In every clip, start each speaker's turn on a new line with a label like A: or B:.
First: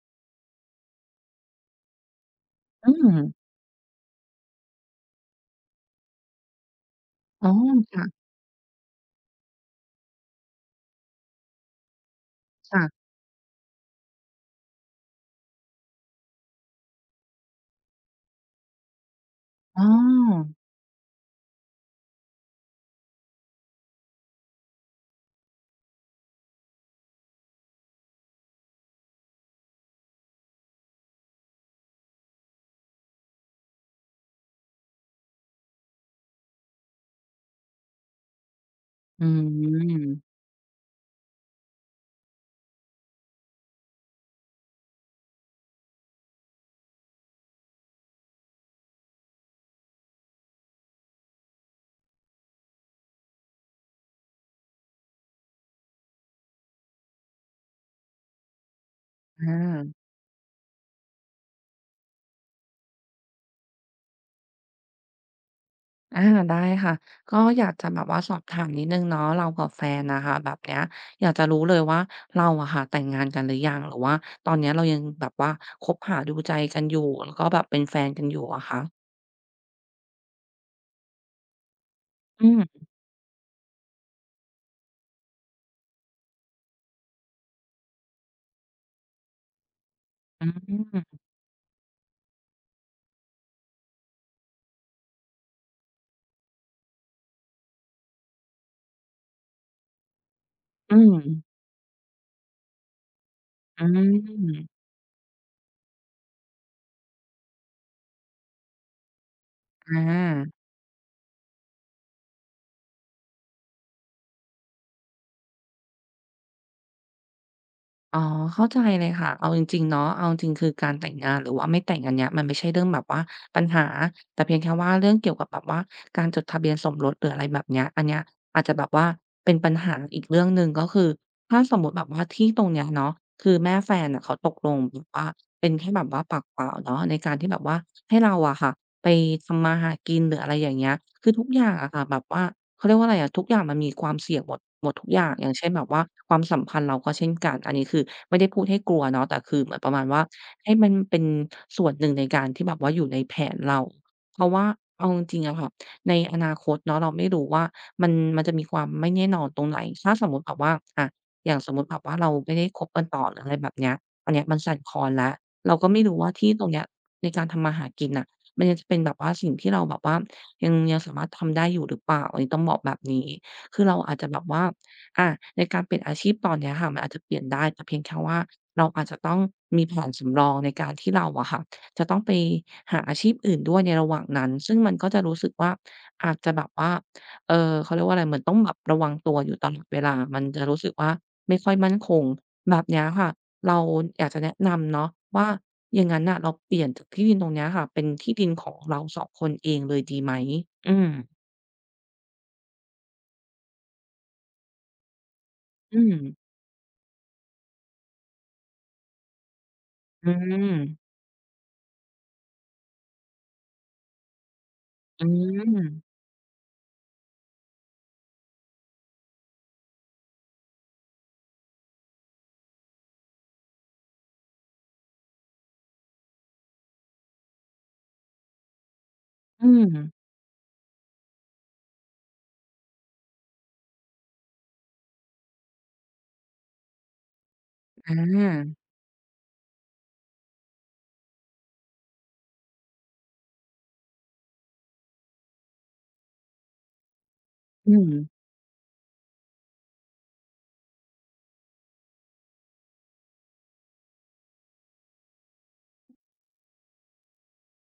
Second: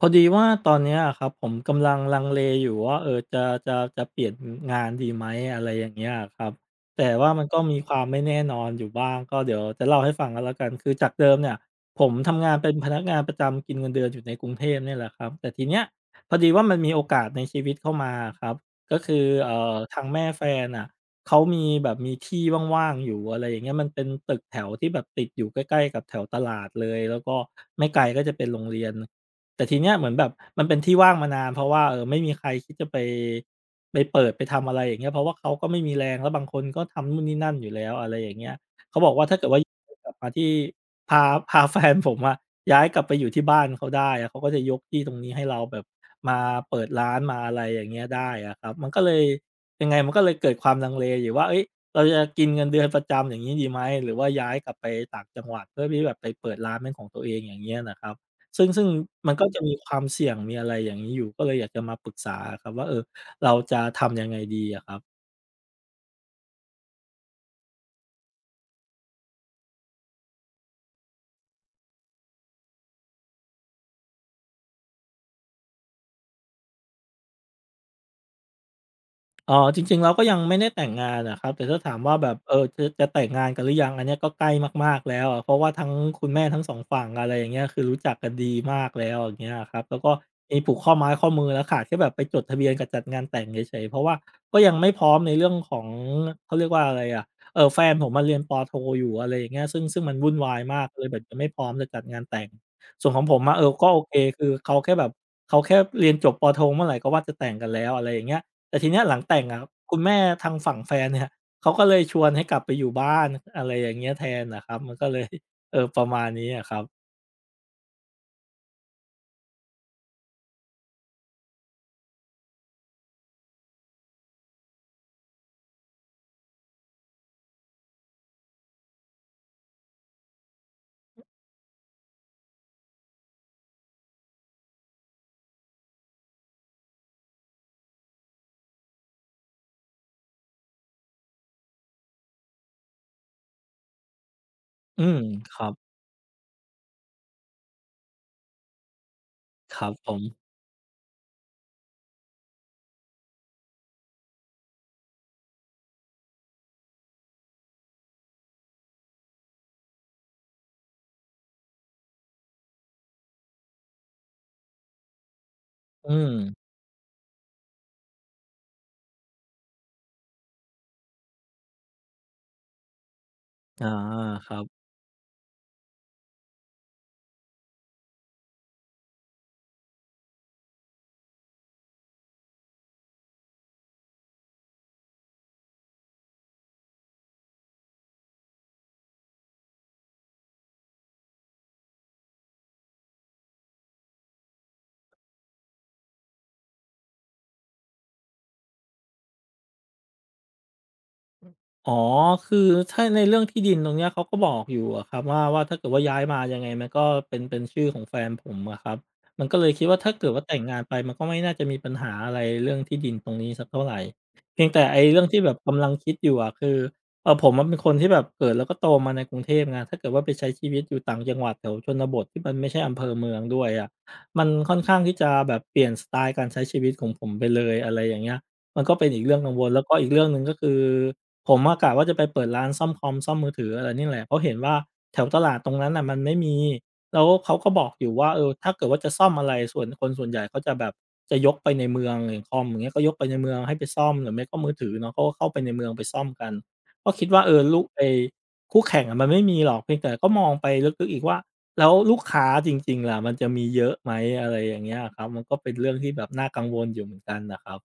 A: พอดีว่าตอนเนี้ยอะครับผมกำลังลังเลอยู่
B: อื
A: ว่า
B: ม
A: จะเปลี่ยนงานดีไหมอะไรอย่างเงี้ยอะครับแต่ว่ามั
B: อ๋
A: น
B: อ
A: ก็มีค
B: ค
A: วามไม่แน่นอนอยู่บ้างก็เดี๋ยวจะเล่าให้ฟังก็แล้วกันคือจากเดิมเนี่ยผมทำงานเป็น
B: ่ะ
A: พนักงานประจำกินเงินเดือนอยู่ในกรุงเทพเนี่ยแหละครับแต่ทีเนี้ยพอดีว่ามันมีโอกาสในชีวิตเข้ามาอะครับก็คือ
B: ๆอ๋
A: ทางแม่แฟ
B: อ
A: นน่ะเขามีแบบมีที่ว่างๆอยู่อะไรอย่างเงี้ยมันเป็นตึกแถวที่แบบติดอยู่ใกล้ๆกับแถวตลาดเลยแล้วก็ไม่ไกลก็จะเป็นโรงเรียน แต่ทีเนี้ยเหมือนแบบมันเป็นที่ว่างมานานเพราะว่าไม่มีใครคิดจะไปเปิดไปทำอะไรอย่างเงี้ยเพราะว่าเขาก็ไม่มีแรงแล้วบางคนก็ทำนู่นนี่นั่นอยู่แล้วอะไรอย่างเงี้ยเขาบอก
B: อื
A: ว่าถ้าเกิดว่า กลับมา
B: ม
A: ที่พาพาแฟนผมอะย้ายกลับไปอยู่ที่บ้านเขาได้อะเขาก็จะยกที่ตรงนี้ให้เราแบบมาเปิดร้านมาอะไรอย่างเงี้ยได้อะครับมันก็เลยยังไงมันก็เลยเกิดความลังเลอยู่ว่าเฮ้ยเราจะกินเงินเดือนประจำอย่างงี้ดีไหมหรือว่าย้ายกลับไปต่างจังหวัดเพื่อที่แบบไปเปิดร้านเป็นของตัวเองอย่างเงี้ยน่ะครับ ซึ่งมัน
B: อ
A: ก็จะมีควา
B: า
A: มเสี่ยงมีอะไรอย่างนี้อยู่ก็เลยอยากจะมาปรึกษาอะครับว่าเราจะทำยังไงดีอะครับ
B: อาได้ค่ะ ก็อยากจะแบบว่าสอบถามนิดหนึ่งเนาะเรากับแฟนน่ะค่ะแบบเนี้ยอยากจะรู้เลยว่าเราอะค่ะแต่งงานกันหรือยังหรือว่าตอนเนี้ยเรายังแบบว่าคบหาดูใจกันอยู่แล้วก็แบบเป็นแฟนกันอยู่อะคะ
A: อ๋อจริงๆเราก็ยังไม่ได้แต่งงานอะครับแต่ถ้าถามว่าแบบ
B: อืม
A: จะแต่งงานกันหรือยังอันเนี้ยก็ใกล้มากๆแล้วอะเพราะว่าทั้งคุณแม่ทั้ง2ฝั่งอะไรอย่างเงี้ยคือรู้จักกันดีมากแล้วอย่างเงี้ยอะครับแล้วก็
B: อื
A: มีผูกข้อไม้
B: ม
A: ข้อมือแล้วขาดแค่แบบไปจดทะเบียนกับจัดงานแต่งเฉยๆเพราะว่าก็ยังไม่พร้อมในเรื่องของเขาเรียกว่าอะไรอะแฟนผมอะเรียนปโทอยู่อะไรอย่างเงี้ยซึ่งมันวุ่นวายมาก
B: อื
A: เลยแบ
B: ม
A: บยังไม่พร้อมจะจัดงานแต่งส่วนของผมอะ
B: อื
A: ก็โอเคคือเขา
B: ม
A: แค่แบบเขาแค่เรียนจบปโทเมื่อไรก็ว่าจะแต่งกันแล้วอะไรอย่างเงี้ย แต่ทีเนี้ยหลังแต่งอะ
B: อ
A: คุณแม่ทาง
B: า
A: ฝั่งแฟนเนี่ย เขาก็เลยชวนให้กลับไปอยู่บ้าน อะไรอย่างเงี้ยแทนน่ะครับมันก็เลยประมาณนี้อะครับ
B: อ๋อเข้าใจเลยค่ะเอาจริงๆเนาะเอาจริงๆคือการแต่งงานหรือว่าไม่แต่งอันเนี้ยมันไม่ใช่เรื่องแบบว่าปัญหาแต่เพียงแค่ว่าเรื่องเกี่ยวกับแบบว่าการจดทะเบียนสมรสหรืออะไรแบบเนี้ยอันเนี้ยอาจจะแบบว่าเป็นปัญหาอีกเรื่องหนึ่งก็คือถ้าสมมุติแบบว่าที่ตรงเนี้ยเนาะคือแม่แฟนน่ะเขาตกลงแบบว่าเป็นแค่แบบว่าปากเปล่าเนาะในการที่แบบว่าให้เราอะค่ะ ไปทำมาหากินหรืออะไรอย่างเงี้ยคือทุกอย่างอะค่ะแบบว่าเขาเรียกว่าอะไรอะทุกอย่างมันมีความเสี่ยงหมด
A: อื
B: ทุกอ
A: ม
B: ย่างอย่าง
A: ครั
B: เช่นแบบ
A: บ
B: ว่าความสัมพันธ์เราก็เช่นกันอันนี้คือไม่ได้พูดให้กลัวเนาะแต่คือเหมื
A: ค
B: อนป
A: รั
B: ระ
A: บ
B: มาณ
A: ผ
B: ว่า
A: ม
B: ให้มันเป็นส่วนหนึ่งในการที่แบบว่าอยู่ในแผนเราเพราะว่าเอาจริงๆอะค่ะในอนาคตเนาะเราไม่รู้ว่ามันจะมีความไม่แน่นอนตรงไหนถ้าสมมุติแบบว่าอะอย่างสมมุติแบบว่าเราไม่ได้คบกันต่อหรืออะไรแบบเนี้ยอันเนี้ยมันสั่นคลอนแล้วเราก็ไม่
A: อื
B: รู้ว่า
A: ม
B: ที่ตรงเนี้ยในการทำมาหากินน่ะ มันยังจะเป็นแบบว่าสิ่งที่เราแบบว่ายังสามารถทำได้อยู่หรือเปล่าอันนี้ต้องบอกแบบนี้คือ
A: อา
B: เราอาจจะแบบ
A: ครั
B: ว่า
A: บ
B: อาในการเปลี่ยนอาชีพตอนเนี้ยค่ะมันอาจจะเปลี่ยนได้แต่เพียงแค่ว่าเราอาจจะต้องมีแผนสำรองในการที่เราอะค่ะจะต้องไปหาอาชีพอื่นด้วยในระหว่างนั้นซึ่งมันก็จะรู้สึกว่าอาจจะแบบว่าเขาเรียกว่าอะไรเหมือนต้องแบบระวังตัวอยู่ตลอดเวลามันจะรู้สึกว่าไม่ค่อยมั่นคงแบบเนี้ยค่ะเราอยากจะแนะนำเนาะว่า อย่างนั้นน่ะเราเปลี่ยนจากที่ดินตรงเนี้ยค่ะเป็นที่ดินของเราสองคนเองเลยดีไหมอืม
A: อ๋อคือถ้าในเรื่องที่ดินตรงเนี้ยเขาก็บอกอยู่อะครับว่าถ้าเกิด
B: อื
A: ว่า
B: ม
A: ย้ายมายังไงมันก็เป็นชื่อของแฟนผมอะครับมันก็เลยคิดว่าถ้า
B: อื
A: เกิดว่าแต่ง
B: ม
A: งานไปมันก็ไม่น่าจะมีปัญหาอะไรเรื่องที่ดินตรงนี้สักเท่าไรเพียงแต่ไอ้เรื่
B: อื
A: องที่แบบกำลังคิ
B: ม
A: ดอยู่อะคือผมอะเป็นคนที่แบบเกิดแล้วก็โตมาในกรุงเทพไงถ้าเกิดว่าไปใช้ชีวิตอยู่ต่างจังหวัดแถวชนบทที่มันไม่ใช่อำเภอเมืองด้วยอะมันค่อนข้างที่จะแบบเปลี่ยนสไตล์การใช้ชีวิตของผมไปเลยอะไรอย่างเงี้ยมันก็เป็นอีกเรื่องกังว
B: อื
A: ลแล้วก็อีกเรื่
B: ม
A: องหนึ่งก็คือ ผมอะกะว่าจะไปเปิดร้านซ่อมคอมซ่อมมือถืออะไรนี่แหละเพราะเห็นว่าแถวตลาดตรงนั้นน่ะมันไม่มีแล้วเขาก็บอกอ
B: อ
A: ยู่ว่าถ้า
B: า
A: เกิดว่าจะซ่อมอะไรส่วนคนส่วนใหญ่เขาจะแบบจะยกไปในเมืองอย่างคอมอย่างเงี้ยก็ยกไปในเมืองให้ไปซ่อมหรือไม่ก็มือถือเนาะเขาก็เข้าไปในเมืองไปซ่อมกันก็คิดว่าลุ
B: อื
A: ไอ้
B: ม
A: คู่แข่งอะมันไม่มีหรอกเพียงแต่ก็มองไปลึกๆอีกว่าแล้วลูกค้าจริงๆล่ะมันจะมีเยอะไหมอะไรอย่างเงี้ยอะครับมันก็เป็นเรื่องที่แบบน่ากังวลอยู่เหมือนกันน่ะครับ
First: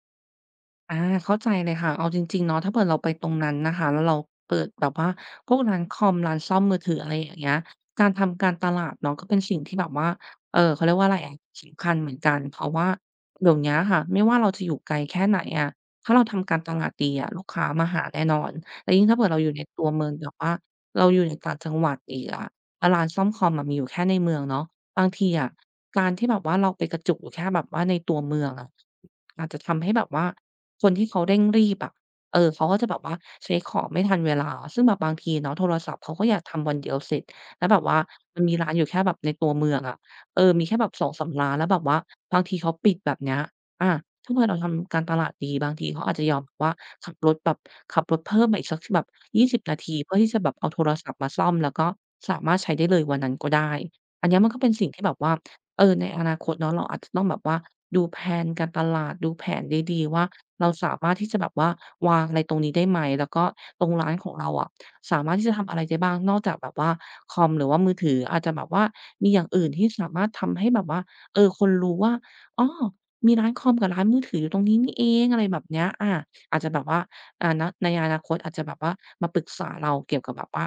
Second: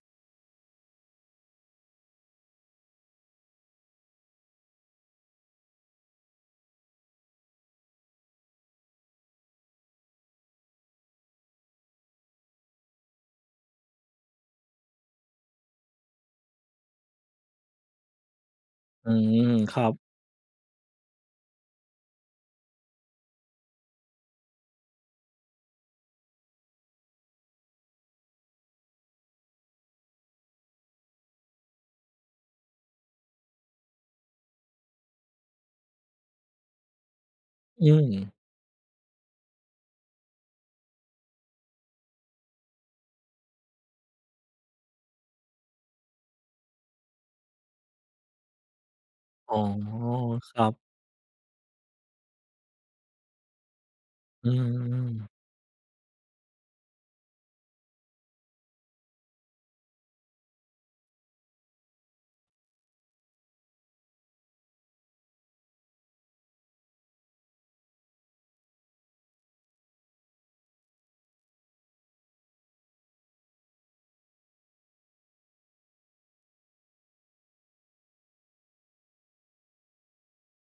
B: อาเข้าใจเลยค่ะเอาจริงๆเนาะถ้าเผื่อเราไปตรงนั้นนะคะแล้วเราเปิดแบบว่าพวกร้านคอมร้านซ่อมมือถืออะไรอย่างเงี้ยการทำการตลาดเนาะก็เป็นสิ่งที่แบบว่าเขาเรียกว่าอะไรอะสำคัญเหมือนกันเพราะว่าเดี๋ยวเนี้ยค่ะไม่ว่าเราจะอยู่ไกลแค่ไหนอะถ้าเราทำการตลาดดีอะลูกค้ามาหาแน่นอนแล้วยิ่ง
A: อื
B: ถ้าเผื่อเราอยู่
A: ม
B: ใน
A: ค
B: ตั
A: รั
B: ว
A: บ
B: เมืองแบบว่าเราอยู่ในต่างจังหวัดอีกอะแล้วร้านซ่อมคอมอะมีอยู่แค่ในเมืองเนาะ บางทีอะการที่แบบว่าเราไปกระจุกอยู่แค่แบบว่าในตัวเมืองอะอาจจะทำให้แบบว่าคนที่เขาเร่งรีบอะเออเขาก็จะแบบว่าเช็กของไม่ทันเวลาซึ่งแบบบางทีเนาะโทรศัพท์เขาก็อยากทำวันเดียวเสร็จแล้วแบบ
A: อื
B: ว่า
A: ม
B: มันมีร้านอยู่แค่แบบในตัวเมืองอะเออมีแค่แบบสองสามร้านแล้วแบบว่าบางทีเขาปิดแบบเนี้ยอาถ้าเผื่อเราทำการตลาดดีบางทีเขาอาจจะยอมแบบว่าขับรถแบบขับรถเพิ่มมาอีกสักแบบยี่
A: อ๋อ
B: สิบนาทีเพื่อที่จะแบ
A: ค
B: บ
A: รั
B: เอา
A: บ
B: โทรศัพท์มาซ่อมแล้วก็สามารถใช้ได้เลยวันนั้นก็ได้ อันเนี้ยมั
A: อื
B: นก็เป็นสิ่งที่แบบ
A: ม
B: ว่าเออในอนาคตเนาะเราอาจจะต้องแบบว่าดูแพลนการตลาด ดูแผนดีๆว่าเราสามารถที่จะแบบว่าวางอะไรตรงนี้ได้ไหม แล้วก็ตรงร้านของเราอะสามารถที่จะทำอะไรได้บ้างนอกจากแบบว่าคอมหรือว่ามือถือ อาจจะแบบว่ามีอย่างอื่นที่สามารถทำให้แบบว่าเออคนรู้ว่าอ้อมีร้านคอมกับร้านมือถืออยู่ตรงนี้นี่เองอะไรแบบเนี้ยอาอาจจะแบบว่า ณในอนาคตอาจจะแบบว่ามาปรึกษาเราเกี่ยวกับแบบว่า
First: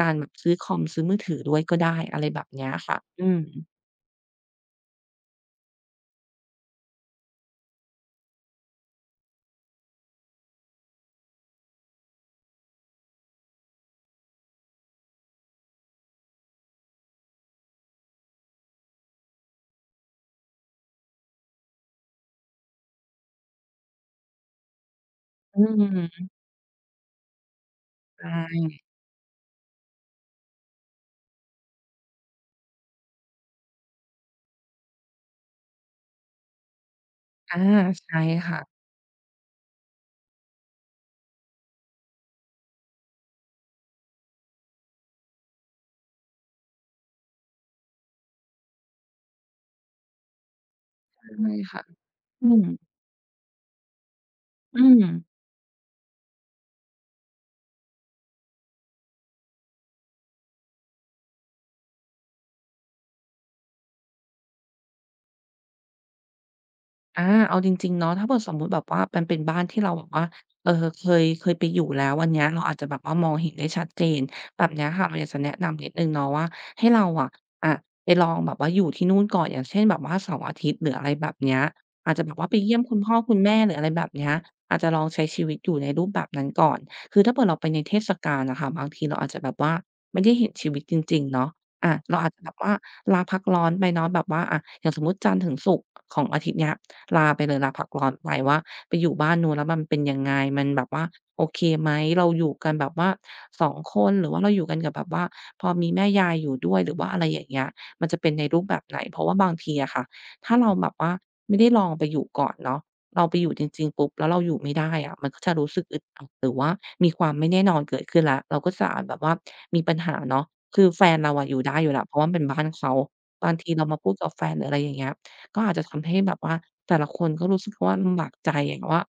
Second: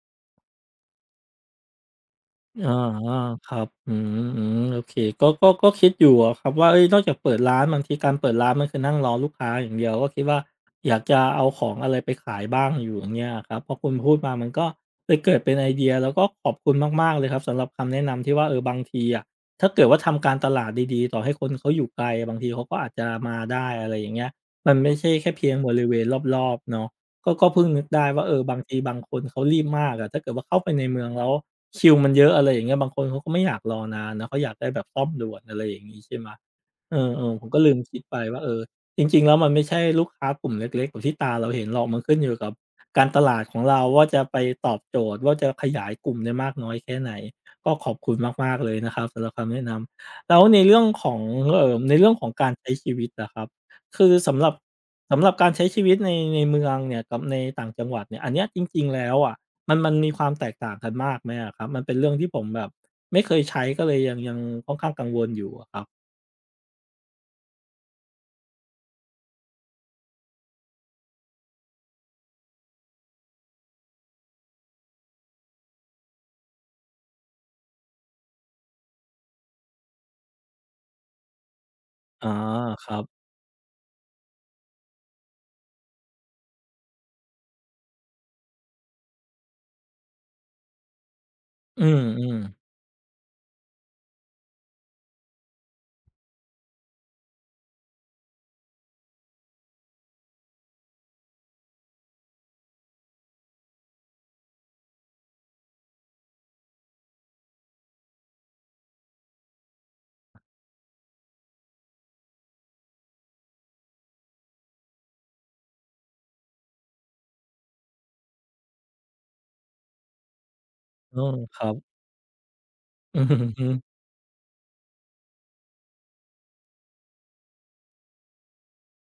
B: การแบบซื้อคอมซื้อมือถือด้วยก็ได้อะไรแบบเนี้ย
A: อา
B: ค่ะอืม
A: ครับอืมอืมโอเคก็คิดอยู่อะครับว่าเฮ้ยนอกจากเปิดร้านบางทีการเปิดร้านมันคือนั่งรอลูกค้าอย่างเดียวก็คิดว่าอยากจะเอาของอะไรไปขายบ้างอยู่อย่างเงี้ยอะครับพอคุณพูดมามันก็เลยเกิดเป็นไอเดียแล้วก็ขอบคุณมากๆเลยครับสำหรับคำแนะนำที่ว่าเออบางทีอะถ้าเกิดว่าทำการตลาดดีๆต่อให้คนเขาอยู่ไกลบางทีเขาก็อาจจะมาได้อะไรอย่างเงี้ยมันไม่ใช่แค่เพียง
B: อื
A: บริเวณ
B: ม
A: รอบๆเนาะก็เพิ่งนึกได้
B: ใช
A: ว่าเออบา
B: ่
A: งทีบางคนเขารีบมากอะถ้าเกิดว่าเข้าไปในเมืองแล้ว คิวมันเยอะอะไรอย่างเงี้ยบางคนเขาก็ไม่อยากรอนานนะเขาอยากได้แบบซ่อมด่วนอะไรอย่างงี้ใช่ไหมเออๆผม
B: อา
A: ก็ลืมคิด
B: ใช่
A: ไปว่าเออ
B: ค่ะ
A: จริงๆแล้วมันไม่ใช่ลูกค้ากลุ่มเล็กๆแบบที่ตาเราเห็นหรอกมันขึ้นอยู่กับการตลาดของเราว่าจะไปตอบโจทย์ว่าจะขยายกลุ่มได้มากน้อยแค่ไหนก็ขอบคุณมากๆเลยนะครับสำหรับคำแนะนำแล้วในเรื่องของ
B: ใช่ค่ะ
A: ในเรื่องของ
B: อื
A: การ
B: ม
A: ใช้ชีวิตอะครับคือสำหรับ
B: อืม
A: สำหรับการใช้ชีวิตในเมืองเนี่ยกับในต่างจังหวัดเนี่ยอันเนี้ยจริงๆแล้วอะ มันมีความแตกต่างกันมากไหมอะครับมันเป็นเรื่องที่ผมแบบไม่เคยใช้ก็เลยยังค่อนข้างกังวลอยู่อะครับ
B: อาเอาจริงๆเนาะถ้าเผื่อสมมุติแบบว่ามันเป็นบ้านที่เราแบบว่าเคยไปอยู่แล้วอันเนี้ยเราอาจจะแบบว่ามองเห็นได้ชัดเจนแบบเนี้ยค่ะเราอยากจะแนะนำนิดหนึ่งเนาะว่าให้เราอะอะไปลองแบบว่าอยู่ที่นู่นก่อนอย่างเช่นแบบว่าเสาร์อาทิตย์หรืออะไรแบบเนี้ยอาจจะ
A: อ๋อ
B: แบบว่าไปเยี่ยม
A: ค
B: คุ
A: รั
B: ณพ่อ
A: บ
B: คุณแม่หรืออะไรแบบเนี้ยอาจจะลองใช้ชีวิตอยู่ในรูปแบบนั้นก่อนคือถ้าเผื่อเราไปในเทศกาลอะค่ะบางทีเราอาจจะแบบว่าไม่ได้เห็นชีวิตจริงๆเนาะ
A: อื
B: อะเราอาจ
A: ม
B: จะแบบ
A: ๆ
B: ว่าลาพักร้อนไปเนาะแบบว่าอะอย่างสมมุติจันทร์ถึงศุกร์ของอาทิตย์เนี้ย ลาไปเลยลาพักร้อนไปว่าไปอยู่บ้านนู้นแล้วมันเป็นยังไงมันแบบว่าโอเคไหมเราอยู่กันแบบว่าสองคนหรือว่าเราอยู่กันกับแบบว่าพอมีแม่ยายอยู่ด้วยหรือว่าอะไรอย่างเงี้ยมันจะเป็นในรูปแบบไหนเพราะว่าบางทีอะค่ะถ้าเราแบบว่าไม่ได้ลองไปอยู่ก่อนเนาะเราไปอยู่จริงๆปุ๊บแล้วเราอยู่ไม่ได้อะมันก็จะรู้สึกอึดอัดหรือว่ามีความไม่แน่นอนเกิดขึ้นแล้วเราก็จะอาจแบบว่ามีปัญหาเนาะคือแฟน
A: เออ
B: เราอะอ
A: ค
B: ยู่
A: รับ
B: ได้อยู่แล้วเพราะว่ามันเป็นบ้านเขา
A: อือฮ
B: บาง
A: ึ
B: ทีเรามาพูดกับแฟนหรืออะไรอย่างเงี้ย ก็อาจจะทำให้แบบว่าแต่ละคนก็รู้สึกว่าลำบากใจอย่างว่า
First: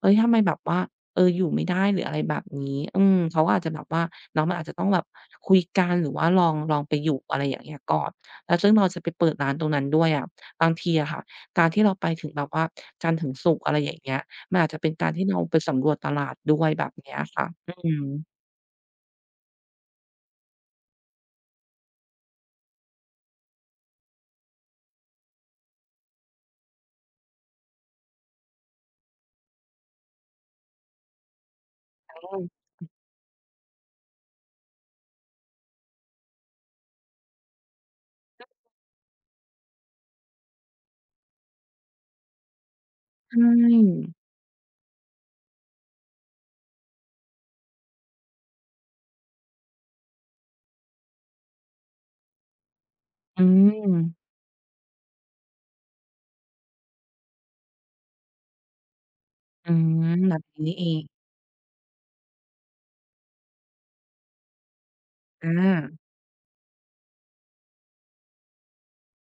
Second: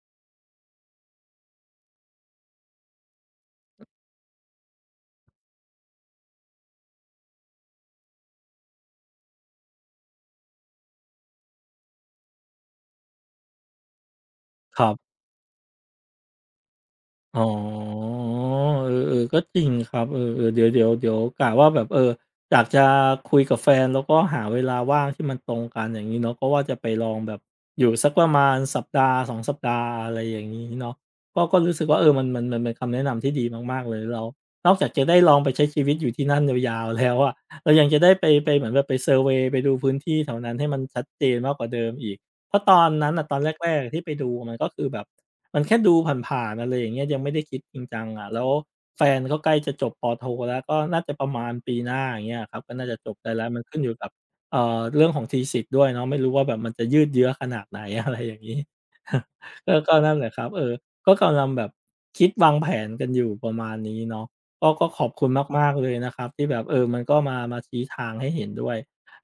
B: เฮ้ยทำไมแบบว่าเอออยู่ไม่ได้หรืออะไรแบบนี้อืมเขาก็อาจจะแบบว่าเนาะมันอาจจะต้องแบบคุยกันหรือว่าลองไปอยู่อะไรอย่างเงี้ยก่อน แล้วซึ่งเราจะไปเปิดร้านตรงนั้นด้วยอะบางทีอะค่ะการที่เราไปถึงแบบว่าจันทร์ถึงศุกร์อะไรอย่างเงี้ยมันอาจจะ
A: ค
B: เป็
A: รั
B: นการ
A: บ
B: ที่เราไปสำรวจตลาดด้วยแบบเนี้ย
A: อ๋
B: ค่ะอื
A: อ
B: ม
A: เออเออก็จริงครับเออเออเดี๋ยวกะว่าแบบเอออยากจะคุยกับแฟนแล้วก็หาเวลาว่างที่มันตรงกันอย่างงี้เนาะก็ว่าจะไปลองแบบอยู่สักประมาณสัปดาห์สองสัปดาห์อะไรอย่างงี้เนาะก็รู้สึกว่าเออมัน
B: อ
A: มันมันเป็นคำแนะนำที่ดีมากๆเลยแล้วนอกจากจะได้ลองไปใช้ชีวิตอยู่ที่นั่นยาวๆแล้วอะเรายังจะได้ไปเหมือนแบบไปเซอร์เวย์ไปดูพื้นที่แถวนั้นให้มันชัดเจนมากกว่าเดิมอีกเพราะตอนนั้นน่ะ
B: ใช
A: ตอนแรกๆที่
B: ่
A: ไปดูมันก็คือแบบ มันแค่ดูผ่านๆอะไรอย่างเงี้ยยังไม่ได้คิดจริงจังอะแล้วแฟนก็ใกล้จะจบปโทแล้วก็น่าจะประมาณปีหน้าอย่างเงี้ยครับก็น่าจะจบได้
B: อื
A: แล้วมันขึ้นอ
B: ม
A: ยู่กับเรื่องของทีสิสด้วยเนาะไม่รู้ว่าแบบมันจะยืดเยื้อขนาดไหน อะไรอย่างงี้
B: อื
A: ก็
B: ม
A: นั่นแหละ
B: แบ
A: ค
B: บ
A: รับเอ
B: นี้
A: อ
B: นี่เอง
A: ก็กำลังแบบคิดวางแผนกันอยู่ประมาณนี้เนาะก็ขอบคุณ
B: อ
A: มากๆเลย
B: า
A: นะครับที่แบบเออมันก็มาชี้ทางให้เห็นด้วย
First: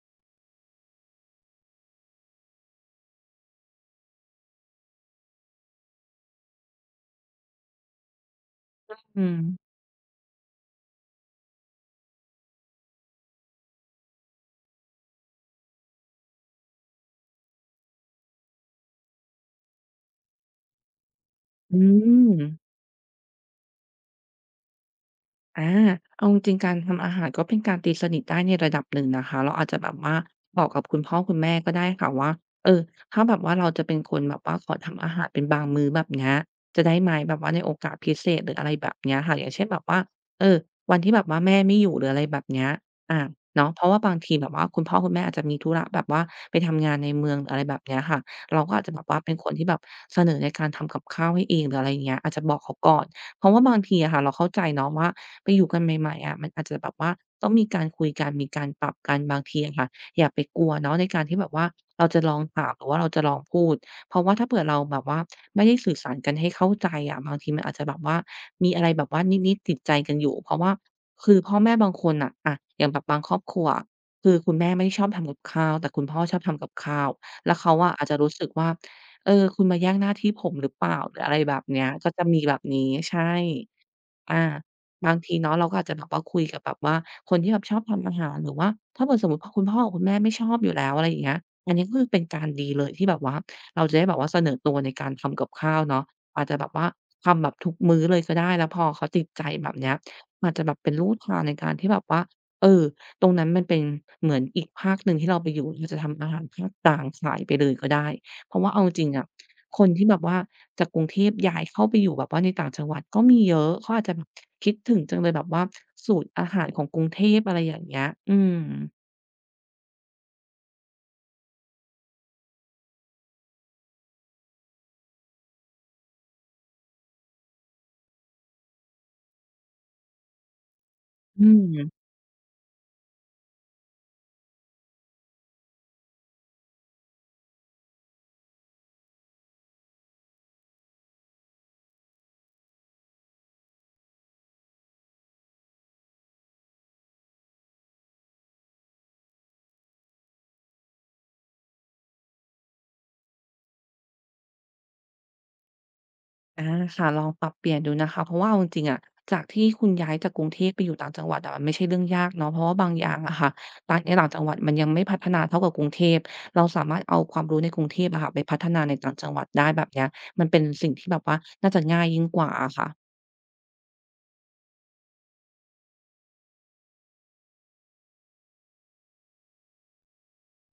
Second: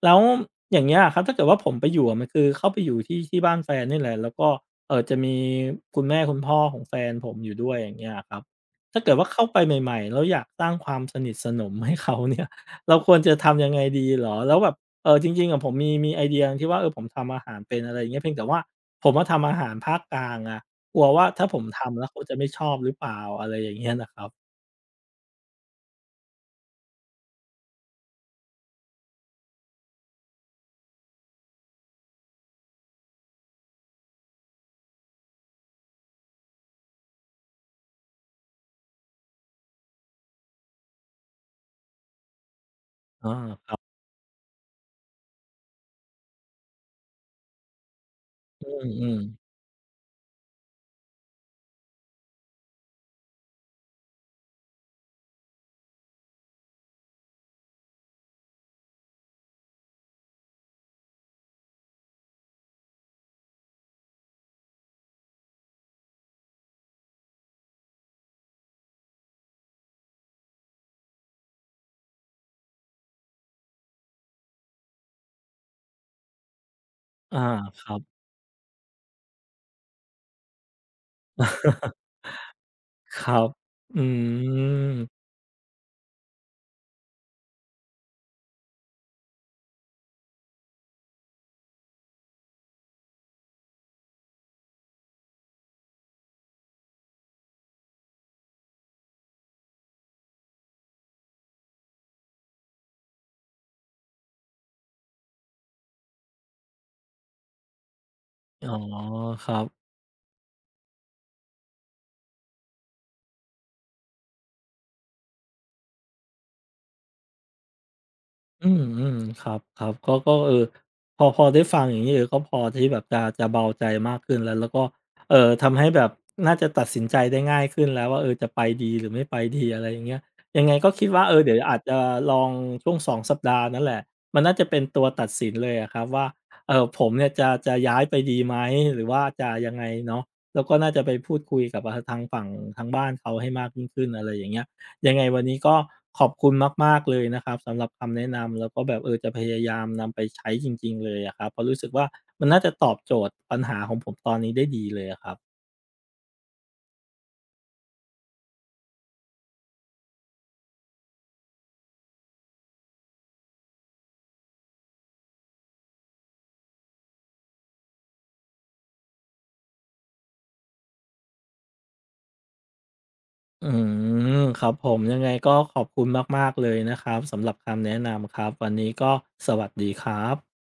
A: แล้วอย่างเงี้ยอะครับถ้าเกิดว่าผมไปอยู่อะมันคือเข้าไปอยู่ที่บ้านแฟนนี่แหละแล้วก็ จะมีคุณแม่คุณพ่อของแฟนผมอยู่ด้วยอย่างเงี้ยอะครับถ้าเกิด
B: อื
A: ว่า
B: ม
A: เข้าไปใหม่ๆแล้วอยากสร้างความสนิทสนมให้เขาเนี่ย เราควรจะทำยังไงดีเหรอแล้วแบบจริงๆอะผมมีไอเดียที่ว่าเออผมทำอาหารเป็นอะไรอย่างเงี้ยเพียงแต่ว่าผมอะทำอาหารภาคกลางอะกลัวว่าถ้าผม
B: อื
A: ทำแล้วเขา
B: ม
A: จะไม่ชอบหรือเปล่าอะไรอย่างเงี้ยนะครับ
B: อาเอาจริงๆการทำอาหารก็เป็นการตีสนิทได้ในระดับหนึ่งนะคะเราอาจจะแบบว่าบอกกับคุณพ่อคุณแม่ก็ได้ค่ะว่าเออถ้าแบบว่าเราจะเป็นคนแบบว่าขอทำอาหารเป็นบางมื้อแบบเนี้ยจะได้ไหมแบบว่าในโอกาสพิเศษหรืออะไรแบบเนี้ยค่ะอย่างเช่นแบบว่าเออวันที่แบบว่าแม่ไม่อยู่หรืออะไรแบบเนี้ยอา
A: อาค
B: เนาะ
A: รั
B: เพราะ
A: บ
B: ว่าบางทีแบบว่าคุณพ่อคุณแม่อาจจะมีธุระแบบว่าไปทำงานในเมืองหรืออะไรแบบเนี้ยค่ะเราก็อาจจะแบบ
A: อืม
B: ว่าเป็นคน
A: ๆ
B: ที่แบบเสนอในการทำกับข้าวให้เองหรืออะไรอย่างเงี้ยอาจจะบอกเขาก่อนเพราะว่าบางทีอะค่ะเราเข้าใจเนาะว่า ไปอยู่กันใหม่ๆอะมันอาจจะแบบว่าต้องมีการคุยกันมีการปรับกันบางทีอะค่ะอย่าไปกลัวเนาะในการที่แบบว่าเราจะลองถามหรือว่าเราจะลองพูดเพราะว่าถ้าเผื่อเราแบบว่าไม่ได้สื่อสารกันให้เข้าใจอะบางทีมันอาจจะแบบว่ามีอะไรแบบว่านิดๆติดใจกันอยู่เพราะว่าคือพ่อแม่บางคนอ่ะอะอย่างแบบบางครอบครัวคือคุณแม่ไม่ได้ชอบทำกับข้าวแต่คุณพ่อชอบทำกับข้าว
A: อา
B: แล้วเขา
A: ค
B: อะ
A: รั
B: อาจจะ
A: บ
B: รู้สึกว่าเออคุณมาแย่งหน้าที่ผมหรือเปล่าหรืออะไรแบบเนี้ยก็จะมีแบบนี้
A: ค
B: ใช่
A: รับอื
B: อา
A: ม
B: บางทีเนาะเราก็อาจจะแบบว่าคุยกับแบบว่าคนที่แบบชอบทำอาหารหรือว่าถ้าเกิดสมมุติพคุณพ่อกับคุณแม่ไม่ชอบอยู่แล้วอะไรอย่างเงี้ยอันนี้ก็คือเป็นการดีเลยที่แบบว่าเราจะได้แบบว่าเสนอตัวในการทำกับข้าวเนาะอาจจะแบบว่าทำแบบทุกมื้อเลยก็ได้แล้วพอเขาติดใจแบบเนี้ยอาจจะแบบเป็นลู่ทางในการที่แบบว่าเออตรงนั้นมันเป็นเหมือนอีกภาคหนึ่งที่เราไปอยู่เราจะทำอาหารภาคกลางขายไปเลยก็ได้เพราะ
A: อ๋
B: ว่า
A: อ
B: เอาจริงๆอะ
A: ครั
B: ค
A: บ
B: นที่แบบว่าจากกรุงเทพย้ายเข้าไปอยู่แบบว่าในต่างจังหวัดก็มีเยอะเขาอาจจะแบบคิดถึงจังเลยแบบว่าสูตรอาหารของกรุงเทพอะไรอย่างเงี้ยอืม
A: อืมอืมครับครับก็เออพอได้ฟังอย่างนี้เออก็พอที่แบบจะเบาใจมากขึ้นแล้วแล้วก็เออทำให้แบบน่าจะตัดสินใจได้ง่ายขึ้นแล้วว่าเออจะไปดีหรือไม่ไปดีอะไรอย่างเงี้ยยังไงก็คิดว่าเออ
B: อื
A: เดี๋ยวอาจจะ
B: ม
A: ลองช่วงสองสัปดาห์นั่นแหละมันน่าจะเป็นตัวตัดสินเลยอะครับว่าเออผมเนี่ยจะย้ายไปดีไหมหรือว่าจะยังไงเนาะแล้วก็น่าจะไปพูดคุยกับทางฝั่งทางบ้านเขาให้มากยิ่งขึ้นอะไรอย่างเงี้ย ยังไงวันนี้ก็ขอบคุณมากๆเลยนะครับสำหรับคำแนะนำแล้วก็แบบเออจะพยายามนำไปใช้จริงๆเลยอะครับเพราะรู้สึกว่ามันน่าจะตอบโจทย์ปัญหาของผมตอนนี้ได้ดีเลยอะครับ
B: อาค่ะลองปรับเปลี่ยนดูนะคะเพราะว่าเอาจริงๆอะจากที่คุณย้ายจากกรุงเทพไปอยู่ต่างจังหวัดอะมันไม่ใช่เรื่องยากเนาะเพราะว่าบางอย่างอะค่ะต่างในต่างจังหวัดมันยังไม่พัฒนาเท่ากับกรุงเทพเราสามารถเอาความรู้ในกรุงเทพอะค่ะไปพัฒนาในต่างจังหวัดได้แบบเนี้ยมันเป็นสิ่งที่แบบว่าน่าจะง่ายยิ่งกว่าอะค่ะ
A: อืมครับผมยังไงก็ขอบคุณมากๆเลยนะครับสำหรับคำแนะนำครับวันนี้ก็สวัสดีครับ